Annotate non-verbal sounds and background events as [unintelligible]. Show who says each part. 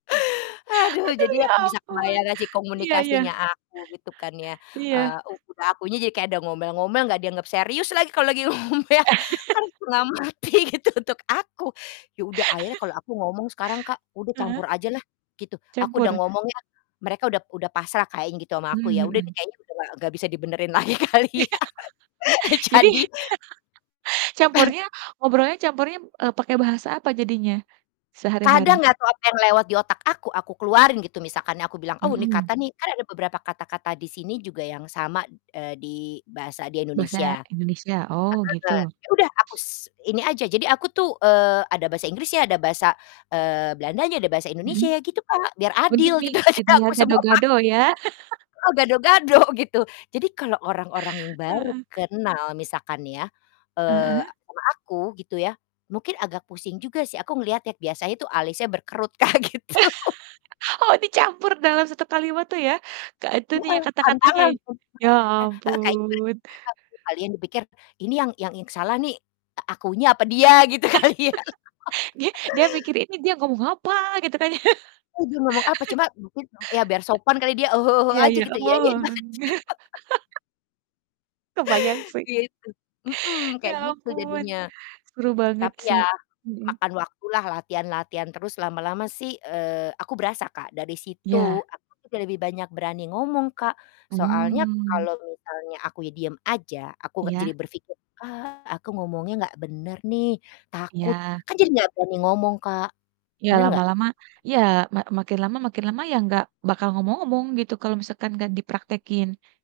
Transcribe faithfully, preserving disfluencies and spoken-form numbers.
Speaker 1: Aduh,
Speaker 2: Aduh,
Speaker 1: jadi
Speaker 2: ya
Speaker 1: aku bisa
Speaker 2: ampun,
Speaker 1: membayangkan sih
Speaker 2: iya iya.
Speaker 1: komunikasinya aku, gitu kan, ya.
Speaker 2: Iya.
Speaker 1: Eee, udah akunya jadi kayak ada ngomel-ngomel, nggak dianggap serius lagi kalau lagi ngomel
Speaker 2: [laughs]
Speaker 1: kan setengah mati, gitu, untuk aku. Ya udah, akhirnya kalau
Speaker 2: [laughs]
Speaker 1: aku ngomong sekarang, Kak, udah
Speaker 2: Heeh.
Speaker 1: campur ajalah, gitu, aku udah
Speaker 2: Campur.
Speaker 1: ngomongnya mereka udah udah pasrah, Kak, ya, gitu, sama aku,
Speaker 2: Mmm,
Speaker 1: ya udah deh,
Speaker 2: mhm.
Speaker 1: kayaknya udahlah nggak bisa dibenerin lagi, kali ya.
Speaker 2: [laughs]
Speaker 1: [laughs]
Speaker 2: Jadi
Speaker 1: Jadi
Speaker 2: [laughs]
Speaker 1: [chuckles]
Speaker 2: campurnya ngobrolnya campurnya, eee, pakai bahasa apa jadinya,
Speaker 1: Kadang
Speaker 2: sehari-hari?
Speaker 1: nggak tau apa yang lewat di otak aku, aku keluarin gitu, misalkan nih aku bilang, oh, ini
Speaker 2: Mhm.
Speaker 1: kata nih kan ada beberapa kata-kata di sini juga yang sama, eee, di bahasa di
Speaker 2: Bahasa
Speaker 1: Indonesia.
Speaker 2: Indonesia. Oh,
Speaker 1: [unintelligible]
Speaker 2: gitu.
Speaker 1: Ya, udah, aku s ini aja, jadi aku tuh, eee, ada bahasa Inggrisnya, ada bahasa, eee, Belandanya, ada bahasa
Speaker 2: Mhm.
Speaker 1: Indonesianya, gitu, Kak, biar
Speaker 2: Oh,
Speaker 1: adil gitu,
Speaker 2: di-mix.
Speaker 1: [laughs]
Speaker 2: gitu
Speaker 1: jadi
Speaker 2: ya,
Speaker 1: aku sema pak
Speaker 2: gado-gado, ya. [laughs]
Speaker 1: Heeh, gado-gado, gitu. Jadi kalo orang-orang yang baru
Speaker 2: Heeh.
Speaker 1: kenal, misalkan nih ya, eee,
Speaker 2: Heeh.
Speaker 1: sama aku, gitu ya, mungkin agak pusing juga sih. Aku ngelihatnya biasanya itu alisnya berkerut, Kak, gitu.
Speaker 2: [laughs] Oh, dicampur dalam satu kalimat tuh, ya? Ka itunya,
Speaker 1: Heeh,
Speaker 2: kata-katanya.
Speaker 1: tantangan tuh.
Speaker 2: Ya,
Speaker 1: [unintelligible] Heeh, kayaknya mereka
Speaker 2: ampun.
Speaker 1: mereka tuh kalian dipikir, ini yang yang yang salah nih, a akunya apa dia gitu kali, ya.
Speaker 2: [laughs] Dia
Speaker 1: [laughs]
Speaker 2: dia mikir, "Ini dia ngomong apa?", gitu kan ya.
Speaker 1: Eh, dia ngomong apa,
Speaker 2: [laughs]
Speaker 1: cuma mungkin dong ya, biar sopan kali dia, "Ah hah ah hah,"
Speaker 2: Iya
Speaker 1: aja
Speaker 2: iya.
Speaker 1: gitu,
Speaker 2: Oh.
Speaker 1: iya-iyain aja. [laughs]
Speaker 2: [laughs] Kebayang, sih.
Speaker 1: Gitu. Mhm,
Speaker 2: Ya,
Speaker 1: kayak gitu
Speaker 2: ampun.
Speaker 1: jadinya.
Speaker 2: Seru banget,
Speaker 1: Tapi ya,
Speaker 2: sih. Mhm.
Speaker 1: makan waktulah, latihan-latihan terus, lama-lama sih, eee, aku berasa, Kak, dari situ
Speaker 2: Iya.
Speaker 1: aku juga lebih banyak berani ngomong, Kak, soalnya
Speaker 2: Mmm.
Speaker 1: kalo misalnya akunya diem aja, aku nggak jadi
Speaker 2: Iya.
Speaker 1: berpikir, "Ah, aku ngomongnya nggak bener, nih, takut,"
Speaker 2: Iya.
Speaker 1: kan, jadi nggak berani ngomong, Kak,
Speaker 2: Iya,
Speaker 1: bener nggak?
Speaker 2: lama-lama iya, ma makin lama makin lama, ya, nggak bakal ngomong-ngomong, gitu, kalau misalkan nggak dipraktekin.